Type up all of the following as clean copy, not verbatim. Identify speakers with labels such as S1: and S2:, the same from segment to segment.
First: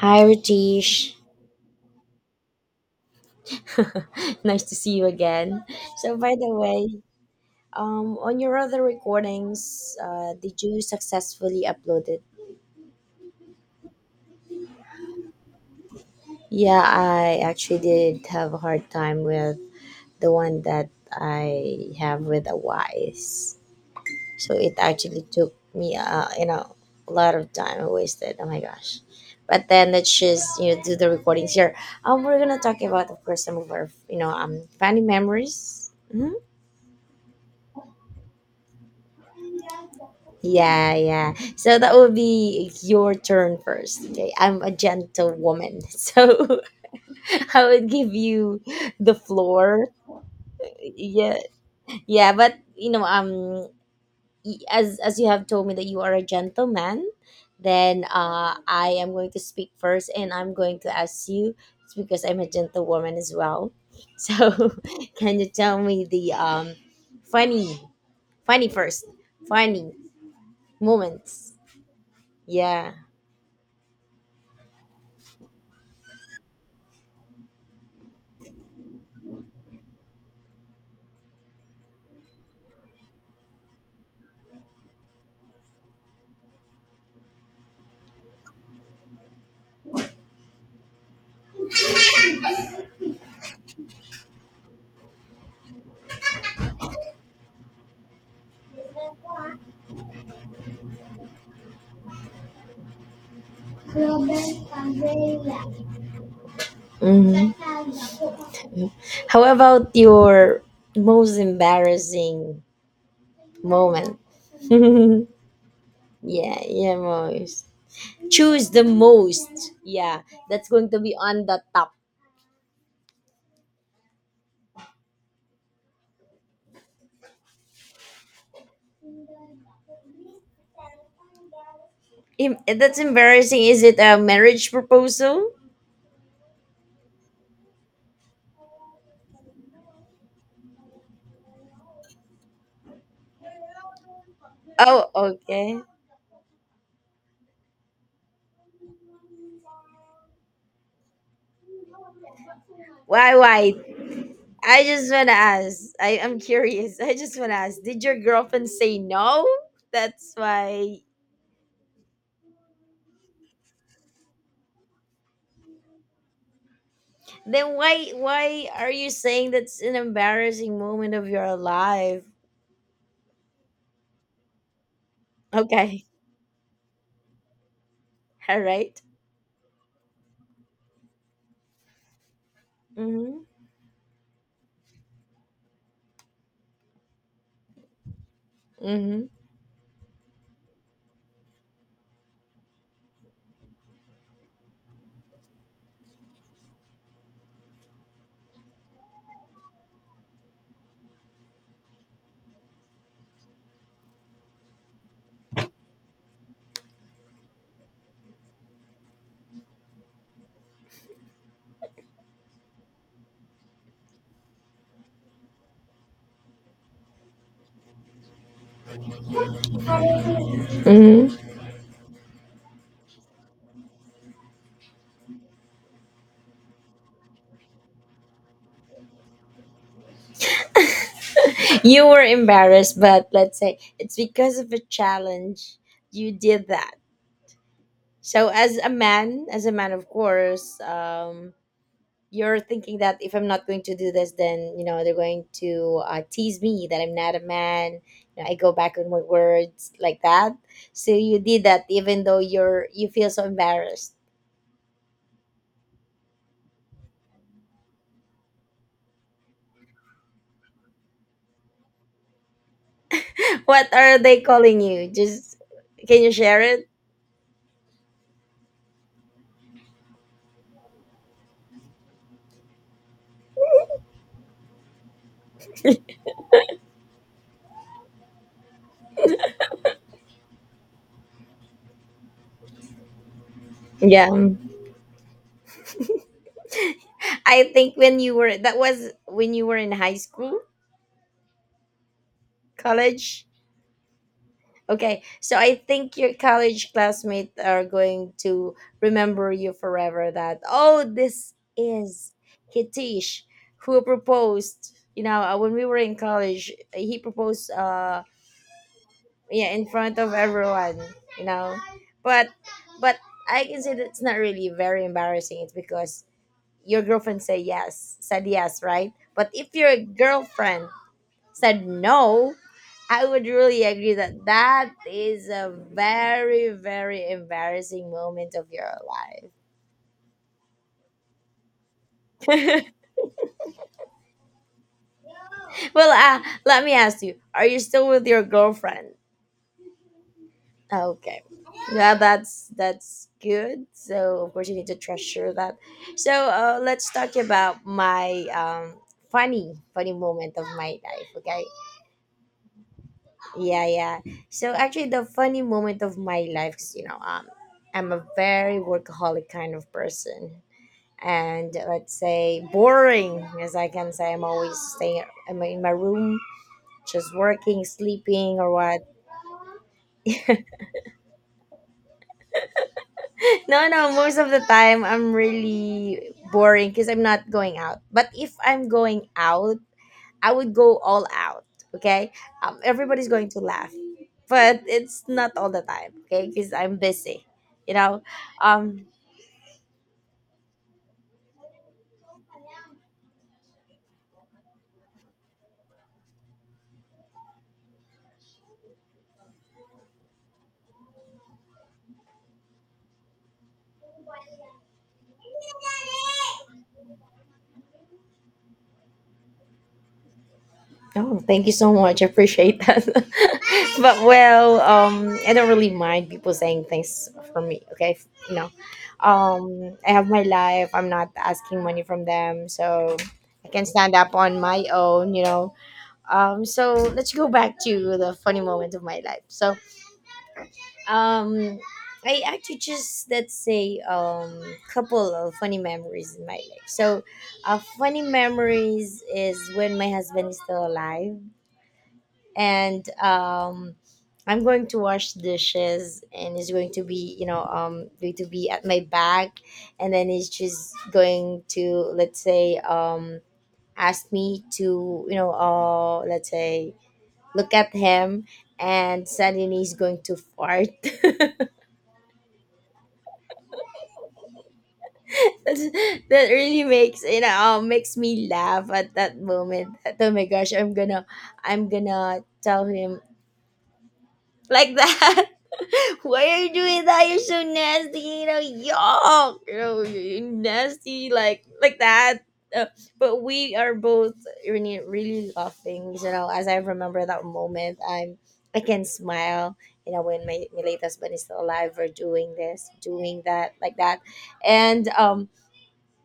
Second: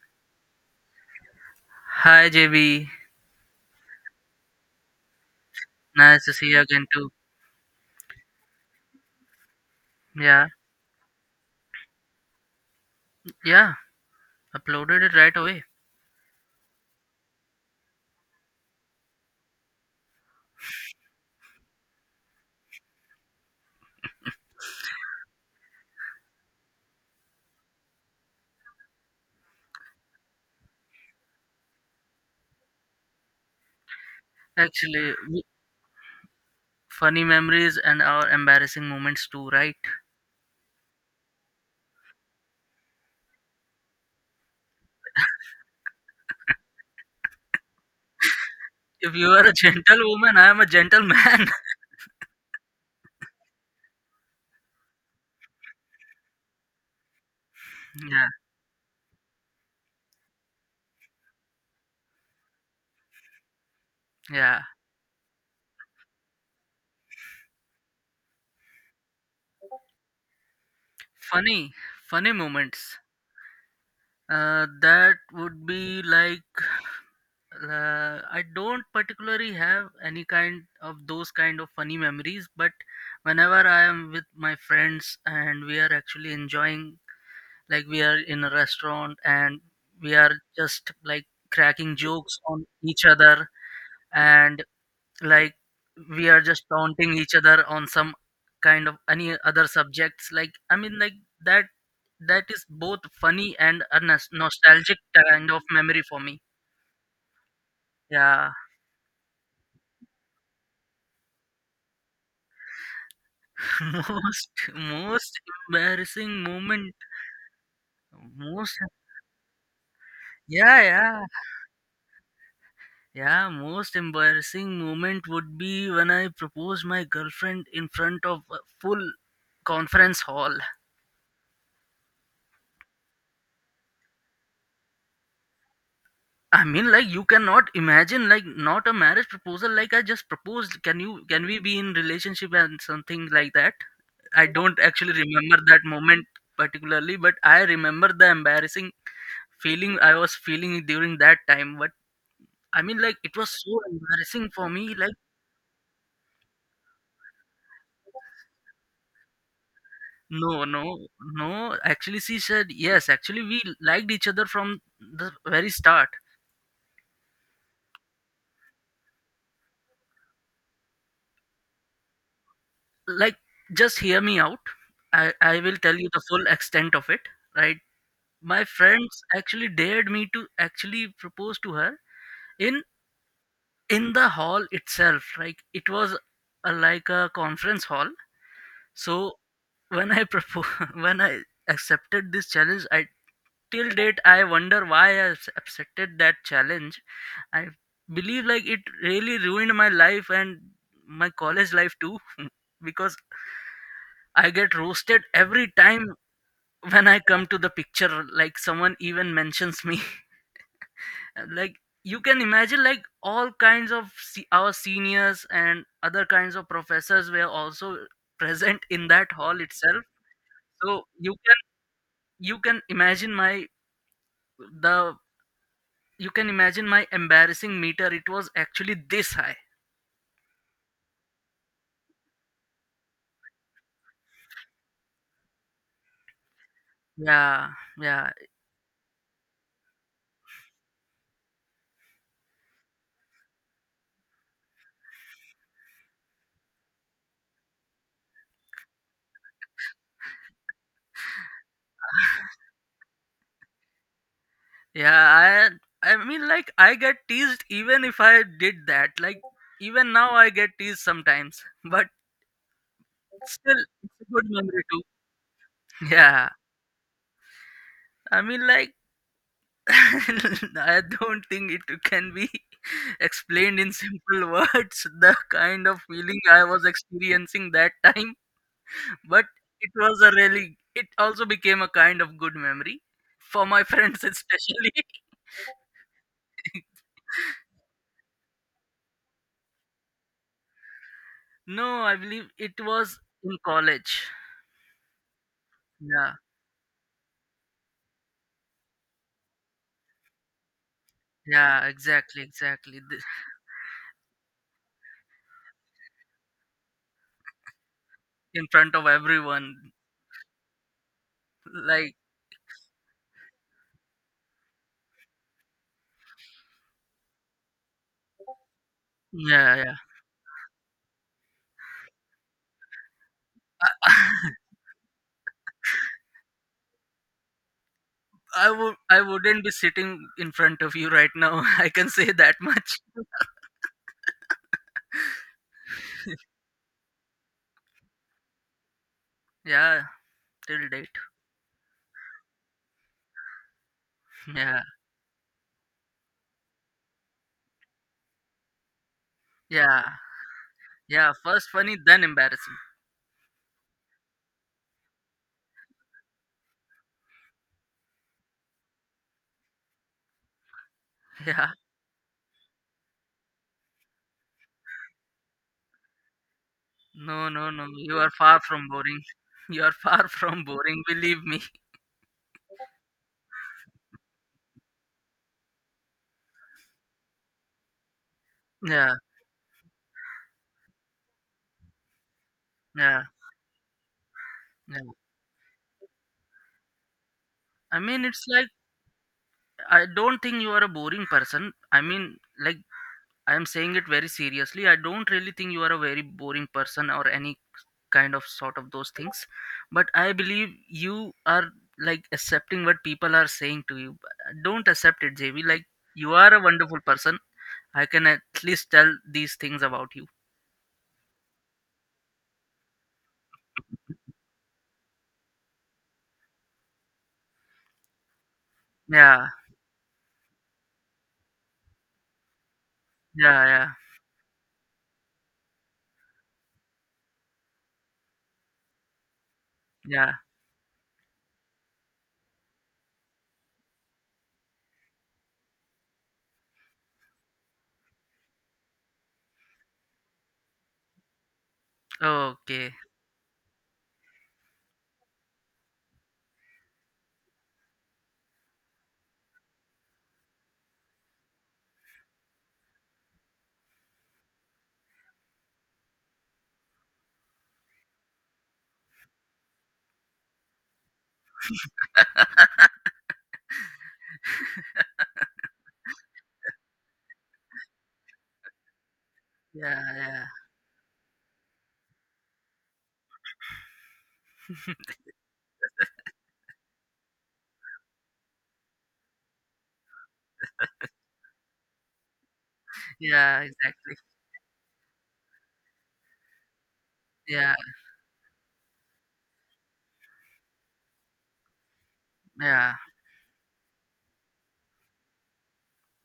S1: Hi, Ritesh.
S2: Hi JB,
S1: Nice to see you again. So,
S2: nice to
S1: by
S2: see
S1: the
S2: you again
S1: way,
S2: too.
S1: on your other recordings,
S2: Yeah,
S1: did you successfully upload it?
S2: yeah, uploaded it right away.
S1: Yeah, I actually did have a hard time with the one that I have with a wise. So it actually took me, a lot of time I wasted. Oh my gosh. But then let's just do the recordings here. We're gonna talk about, of course, some of our funny
S2: Actually, w-
S1: memories.
S2: Funny memories and our embarrassing moments too, right?
S1: Yeah, yeah. So that will be your turn first. Okay, I'm a gentle woman, so I would give you
S2: If
S1: the
S2: you are a
S1: floor.
S2: gentlewoman, I am a
S1: Yeah,
S2: gentleman.
S1: yeah. But as you have told me that you are a gentleman, then
S2: yeah,
S1: I am going to speak first, and I'm going to ask you. It's because I'm a gentlewoman as well. So,
S2: yeah.
S1: can you tell me the funny, funny first, funny moments?
S2: Funny, funny
S1: Yeah.
S2: moments. That would be like I don't particularly have any kind of those kind of funny memories, but whenever I am with my friends and we are actually enjoying. Like we are in a restaurant and we are just like cracking jokes on each other and like we are just taunting each other on some kind of any other subjects. I mean, that that is both funny and a
S1: Hmm.
S2: nostalgic kind of memory for me. Yeah,
S1: How about your most embarrassing moment?
S2: most
S1: Yeah,
S2: most embarrassing moment.
S1: yeah, most. Choose
S2: Most,
S1: the most. Yeah, that's
S2: yeah,
S1: going to be
S2: yeah.
S1: on the top.
S2: Yeah, most embarrassing moment would be when I proposed my girlfriend in front of a full conference hall.
S1: That's embarrassing. Is it a marriage proposal?
S2: I mean, like you cannot imagine, like not a marriage proposal. Like I just proposed. Can you? Can we be in relationship and something like that? I don't
S1: Oh,
S2: actually remember that
S1: okay.
S2: moment particularly, but I remember the embarrassing feeling I was feeling during that time. But I mean, like it
S1: Why,
S2: was
S1: why?
S2: so embarrassing for
S1: I
S2: me.
S1: just
S2: Like
S1: want to ask. I'm curious. I just want to ask. Did your girlfriend say no? That's
S2: no,
S1: why.
S2: no, no. Actually, she said yes. Actually, we liked each other from the very start.
S1: Then why are you saying that's an embarrassing moment of your life?
S2: Like, just hear me out. I will tell
S1: Okay,
S2: you the full extent of it, right?
S1: all
S2: My
S1: right.
S2: friends actually dared me to actually propose to her in
S1: Mm-hmm.
S2: in the hall itself. Like it was a, like a conference hall.
S1: Mm-hmm.
S2: So when I propose, when I accepted this challenge, I till date I wonder why I accepted that challenge. I believe like it really ruined my life and my college life too. Because I get roasted every time when I come to the picture, like someone even mentions me. Like you can imagine, like all kinds of our seniors and other kinds of professors were also present in that hall itself, so
S1: Mm-hmm.
S2: you can imagine my the you can imagine my embarrassing meter, it was actually this high.
S1: You were embarrassed, but let's say it's because of a challenge you did that.
S2: Yeah, yeah.
S1: So as a man, of course, you're thinking that if I'm not going to do this, then you know they're going to tease me that I'm not a man. You know, I go back on my words like that. So you did that even though you feel so embarrassed.
S2: Yeah, I mean like I get teased even if I did that. Like even now I get teased sometimes, but still
S1: What
S2: it's
S1: are
S2: a
S1: they
S2: good
S1: calling
S2: memory too.
S1: you? Just can you
S2: Yeah.
S1: share it?
S2: I mean like I don't think it can be explained in simple words the kind of feeling I was experiencing that time, but it was a really it also became a kind of good memory for my friends
S1: Yeah,
S2: especially.
S1: I think when you were, that was when you were in high school,
S2: No, I believe it was
S1: college.
S2: in college.
S1: Okay, so I think
S2: Yeah.
S1: your college classmates are going to remember you forever that, oh, this
S2: Yeah,
S1: is
S2: exactly, exactly. Th-
S1: Hitish who proposed, you know, when we were in college, he proposed,
S2: in front of
S1: yeah, in
S2: everyone,
S1: front of everyone, you know.
S2: like
S1: But, but I can say that's not really very embarrassing. It's because your girlfriend say yes, said yes, right? But if
S2: yeah, yeah.
S1: your girlfriend said no, I would really agree that
S2: I
S1: that is a very, very embarrassing moment of your
S2: I wouldn't be sitting in front of you right now. I can say that
S1: life.
S2: much.
S1: Well, let me ask you: are you still with your girlfriend?
S2: Yeah, till date.
S1: Okay, yeah, that's good. So of course you
S2: Yeah,
S1: need to treasure that. So let's talk about my funny,
S2: yeah,
S1: funny moment of my life.
S2: yeah.
S1: Okay,
S2: First funny, then embarrassing.
S1: yeah, yeah. So actually, the funny moment of my life, 'cause, you know, I'm a very workaholic kind of person,
S2: Yeah.
S1: and let's say boring, as I can say, I'm always staying in my room, just
S2: No, no,
S1: working,
S2: no. You are
S1: sleeping,
S2: far
S1: or
S2: from
S1: what.
S2: boring. You are far from boring. Believe me.
S1: No, no. Most of the time, I'm really boring because I'm not going out. But if I'm
S2: Yeah,
S1: going out, I would go all out. Okay,
S2: yeah,
S1: everybody's going to laugh, but
S2: yeah.
S1: it's not all the time. Okay, because I'm busy. You
S2: I
S1: know,
S2: mean, it's like
S1: um,
S2: I don't think you are a boring person. I mean, like I am saying it very seriously. I don't really think you are a very boring person or any kind of sort of those things. But I believe you are like accepting what people are saying to you. Don't accept it, JV. Like you are a wonderful person. I can at least tell these things about you.
S1: oh, thank you so much. I appreciate that. But well, I don't really mind people saying things for me. Okay, you know,
S2: Yeah,
S1: I have my life. I'm not asking money from them, so
S2: yeah,
S1: I can
S2: yeah,
S1: stand up on my own. You know, so let's go back to the funny moment of my life. So,
S2: yeah.
S1: Um, I actually just, let's say, couple of funny memories in my life. So, funny memories is when my husband is still alive,
S2: Okay.
S1: and I'm going to wash dishes, and he's going to be going to be at my back, and then he's just going to, let's say, ask me to let's say look at him, and suddenly he's going to fart. That really makes makes me laugh at that moment
S2: Yeah,
S1: that, oh
S2: yeah,
S1: my gosh, I'm gonna tell him like that. Why are you doing that? You're so nasty, you know. Yuck, you know, you nasty, like that. uh, but
S2: yeah,
S1: we are
S2: exactly.
S1: both really really laughing, you know. As I remember that
S2: Yeah,
S1: moment, I can smile, you know, when my late husband is still alive, we're doing this,
S2: yeah,
S1: doing that, like that. And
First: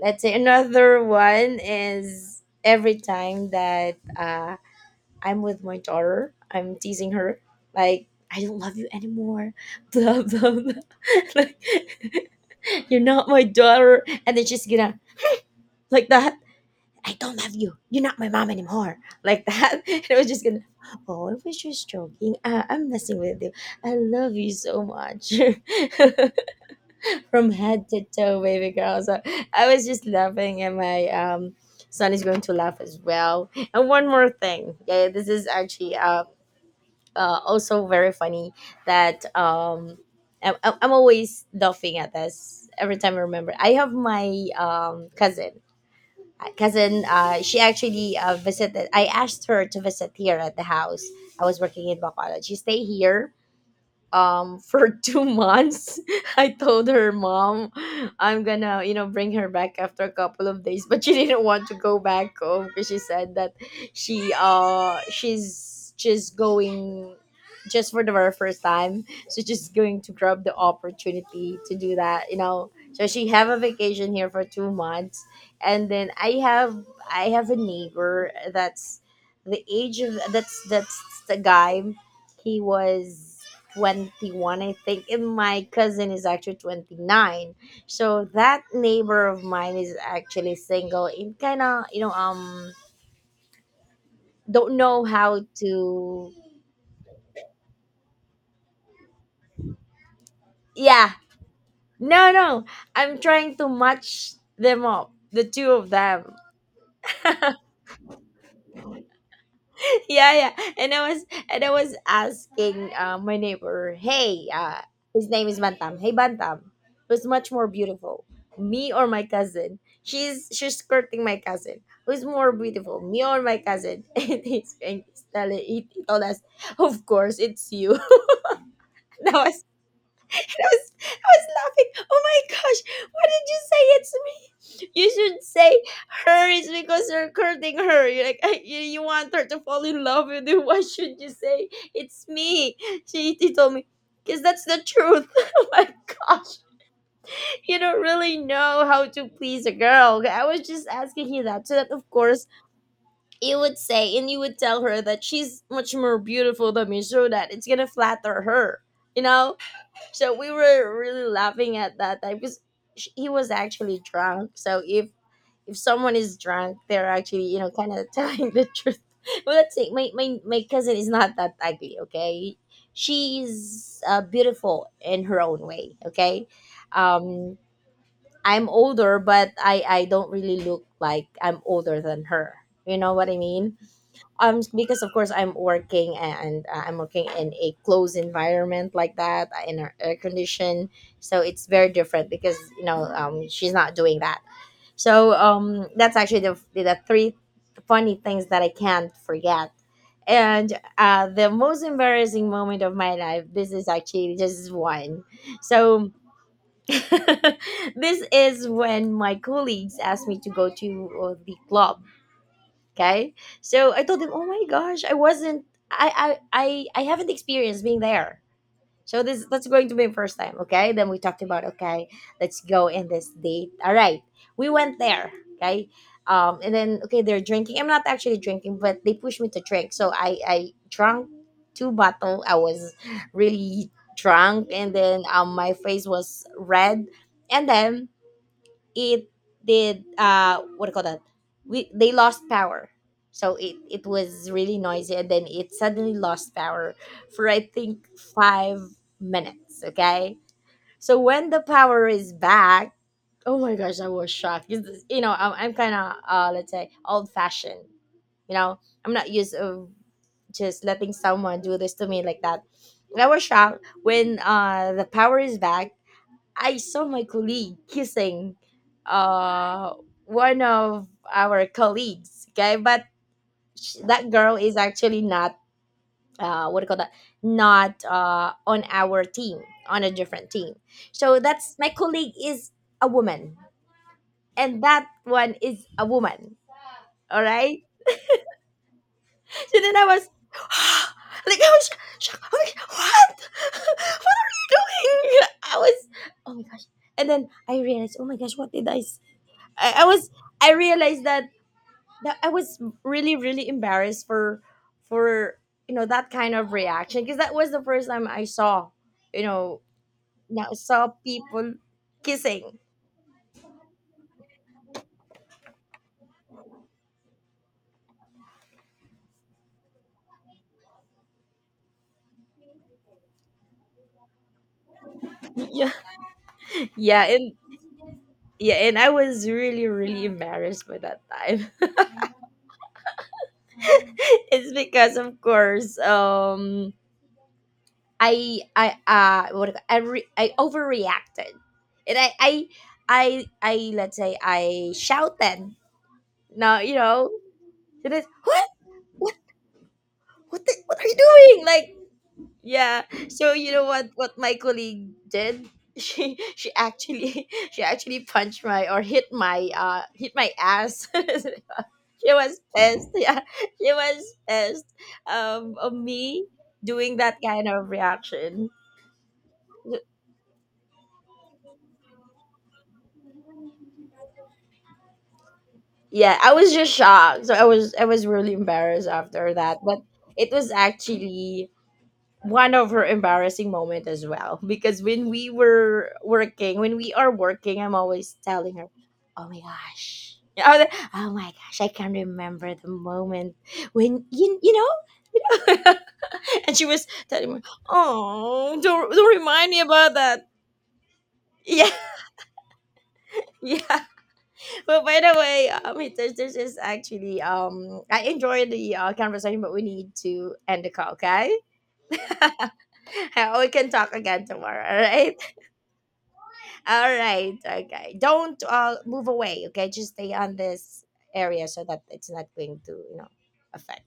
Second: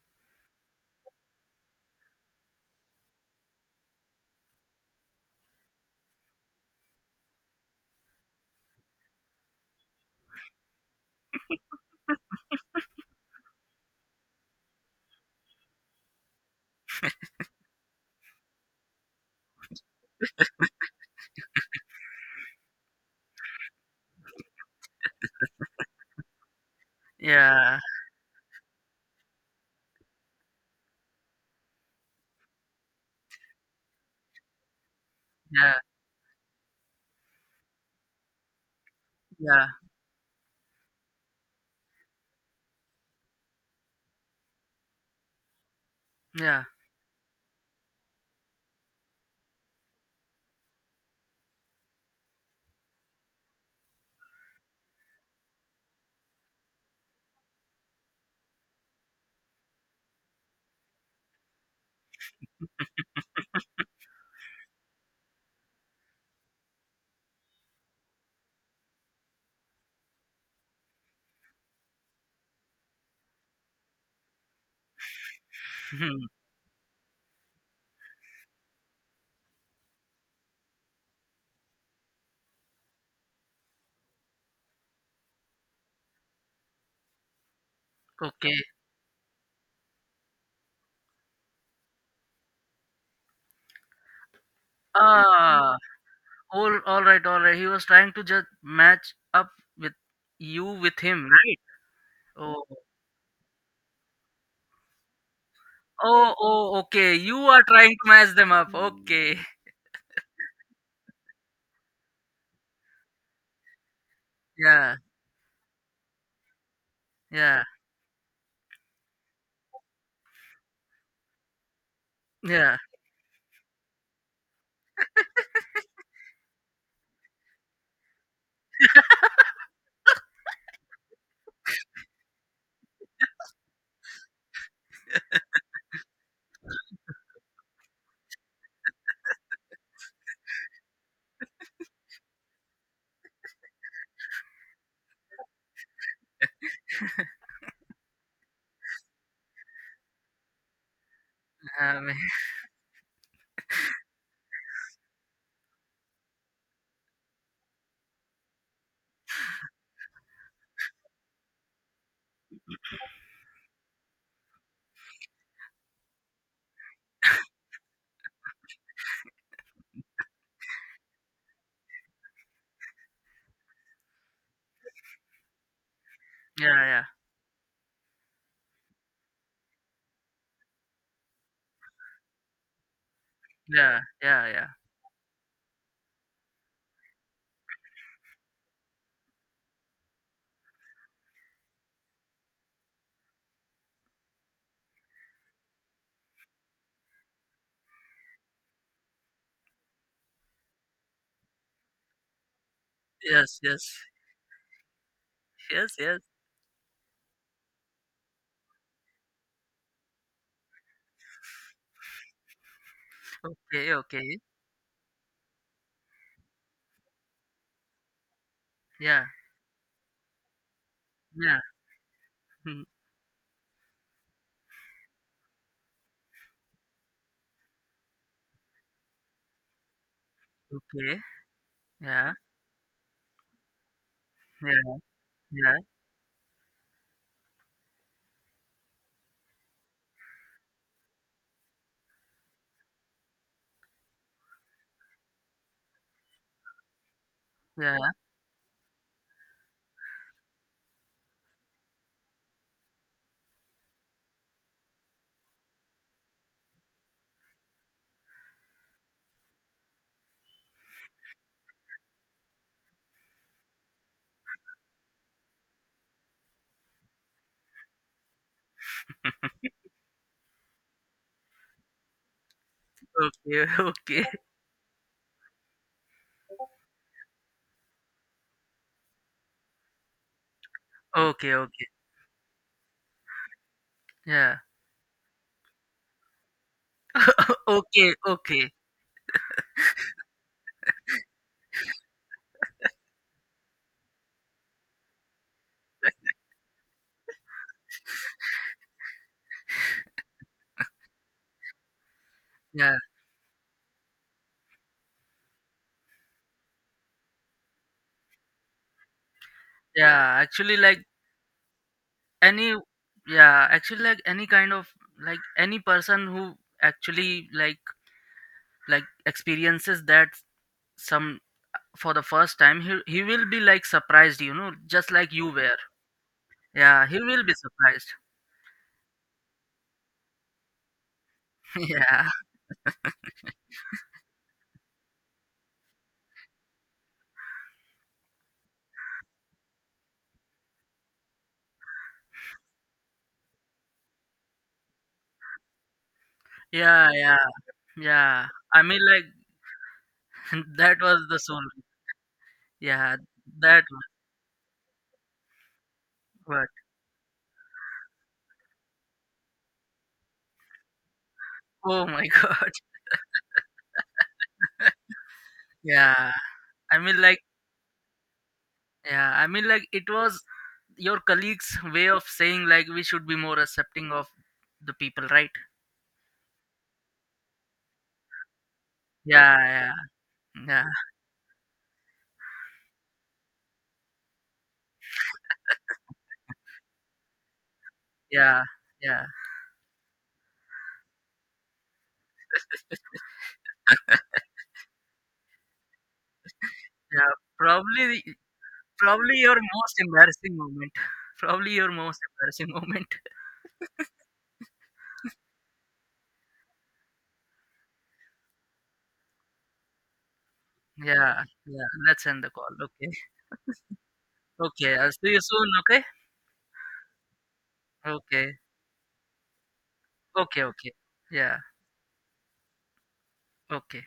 S1: let's say another one is every time that I'm with my daughter, I'm teasing her like I don't love you anymore, blah blah blah. Like you're not my daughter, and then she's gonna like that. I don't love you. You're not my mom anymore. Like that. And I was just gonna, oh, I was just joking. I'm messing with you. I love you so much. From
S2: yeah,
S1: head to toe, baby girl. So I was just laughing, and my son is going to laugh as well. And one more thing, yeah, this is
S2: yeah,
S1: actually also very funny that
S2: yeah,
S1: I'm always laughing at this every time I remember. I have my cousin.
S2: yeah.
S1: Cousin, she actually visited. I asked her to visit here at the house. I was working in Bacolod. She stayed here for 2 months. I told her mom I'm gonna, you know, bring her back after a couple of days, but she didn't want to go back home because she said that she's just going just for the very first time. So she's going to grab the opportunity to do that, you know. So she have a vacation here for 2 months. And then I have a neighbor that's the age of that's the guy. He was 21, I think, and my cousin is actually 29. So
S2: okay.
S1: that neighbor of mine is actually single and kind of, you know, don't know how
S2: Ah,
S1: to,
S2: all right, all right. He was trying to just match up with you with
S1: yeah,
S2: him, right?
S1: no,
S2: Oh,
S1: no, I'm trying to match them up, the two of them.
S2: oh, oh. Okay, you are trying to match them up. Okay,
S1: Yeah, yeah. And I was asking, my neighbor, hey,
S2: yeah,
S1: his name is Bantam. Hey, Bantam, who's much
S2: yeah,
S1: more beautiful, me or my cousin? She's courting my cousin. Who's more
S2: yeah.
S1: beautiful, me or my cousin? And he told us of course it's you. That was, I was, I was laughing. Oh my gosh, why did you say it's me? You should say her is because you're courting her. You're like, you want her to fall in love with you. Why should you say it's me? He told me, because that's the truth. Oh my gosh, you don't really know how to please a girl. I was just asking you that so that,
S2: I
S1: of
S2: mean,
S1: course, you would say and you would tell her that she's much more beautiful than me so that it's gonna flatter her. You know? So we were really laughing at that time because he was actually drunk. So if someone is drunk, they're actually, you know, kind of telling the truth. Well, let's say my cousin is not that ugly, okay. She's beautiful in her own way, okay.
S2: yeah, yeah,
S1: um I'm older, but I don't really look like I'm older than her, you know what I mean.
S2: yeah, yeah, yeah.
S1: Because of course I'm working and I'm working in a closed environment like that, in our air condition. So it's very different because, you know, she's not doing that. So that's actually the three funny things that I can't forget. And the most embarrassing moment of my life,
S2: Yes,
S1: this is
S2: yes,
S1: actually just one.
S2: yes,
S1: So
S2: yes.
S1: this is when my colleagues asked me to go to the club. Okay.
S2: Okay,
S1: So I told him,
S2: okay.
S1: "Oh my gosh, I haven't experienced being there. So
S2: Yeah,
S1: this that's going to be my first time. Okay. Then we talked
S2: yeah.
S1: about, okay, let's
S2: Mm.
S1: go in this date. All right. We went there. Okay. And then, okay, they're drinking. I'm not actually drinking, but they pushed me to drink. So I
S2: Okay.
S1: drank two
S2: Yeah,
S1: bottle. I was really drunk, and
S2: yeah,
S1: then my
S2: yeah,
S1: face was red, and then it did, what do you call that, we they lost power. So it was really noisy, and then it suddenly lost power for I think
S2: yeah.
S1: 5 minutes, okay. So when the power is back, oh my gosh, I was shocked. 'Cause you know, I'm kind of, let's say, old fashioned, you know. I'm not used of just letting someone do this to me like that. I was shocked when the power is back, I saw my colleague kissing uh one of our colleagues. Okay, but
S2: Okay, okay,
S1: that girl is actually not, what do you call that? Not on our team, on a different team. So
S2: okay,
S1: that's
S2: okay.
S1: my colleague is a woman,
S2: Yeah.
S1: and that one is a woman. All right.
S2: okay, okay.
S1: So then I was like, I was shocked. I'm like, what? What are you doing? I was, oh my gosh. And then I realized, oh my gosh, what did I was, I realized that, that I was
S2: Yeah,
S1: really really embarrassed for, you know, that kind of reaction because that was the first time I saw, you know,
S2: yeah.
S1: now
S2: Actually, like
S1: saw people
S2: any
S1: kissing.
S2: yeah actually like any kind of like any person who actually like experiences that some for the first time he will be like surprised, you know, just like you were.
S1: Yeah,
S2: Yeah, he
S1: yeah,
S2: will
S1: and
S2: be surprised.
S1: yeah, and I was really really embarrassed by that time.
S2: yeah
S1: It's because of course I what do you call- I overreacted and I let's say I shouted now, you
S2: yeah
S1: know.
S2: yeah
S1: It is
S2: yeah
S1: what,
S2: I mean,
S1: what what the,
S2: that
S1: what are you
S2: was the soul.
S1: doing? Like, yeah.
S2: Yeah,
S1: So you
S2: that
S1: know
S2: was
S1: what my colleague did?
S2: what?
S1: She actually she actually punched my or hit my ass. She
S2: Oh my
S1: was
S2: god.
S1: pissed. Yeah, she was pissed of
S2: Yeah,
S1: me
S2: I
S1: doing
S2: mean,
S1: that
S2: like,
S1: kind of reaction.
S2: yeah, I mean, like, it was your colleagues' way of saying, like, we should be more accepting of the people, right?
S1: Yeah, I was just shocked. So I was really embarrassed after
S2: Yeah,
S1: that. But it
S2: yeah,
S1: was
S2: yeah,
S1: actually one of her embarrassing moment as well because when we are working, I'm always
S2: yeah,
S1: telling her,
S2: yeah,
S1: oh my gosh, oh my gosh, I can remember the moment when you know. And she was
S2: yeah.
S1: telling me,
S2: Probably,
S1: oh,
S2: probably
S1: don't
S2: your
S1: remind me
S2: most
S1: about that,
S2: embarrassing moment. Probably your
S1: yeah.
S2: most embarrassing moment.
S1: Yeah. But by the way, this is actually I enjoy the, conversation, but we need to end the call,
S2: Yeah,
S1: okay.
S2: yeah. Let's end the call. Okay,
S1: We can talk again tomorrow, all
S2: okay. I'll see
S1: right.
S2: you soon. Okay,
S1: All right. Okay.
S2: okay,
S1: Don't move away. Okay. Just stay on
S2: okay, okay.
S1: this
S2: Yeah,
S1: area so that it's not going to, you know,
S2: okay.
S1: affect.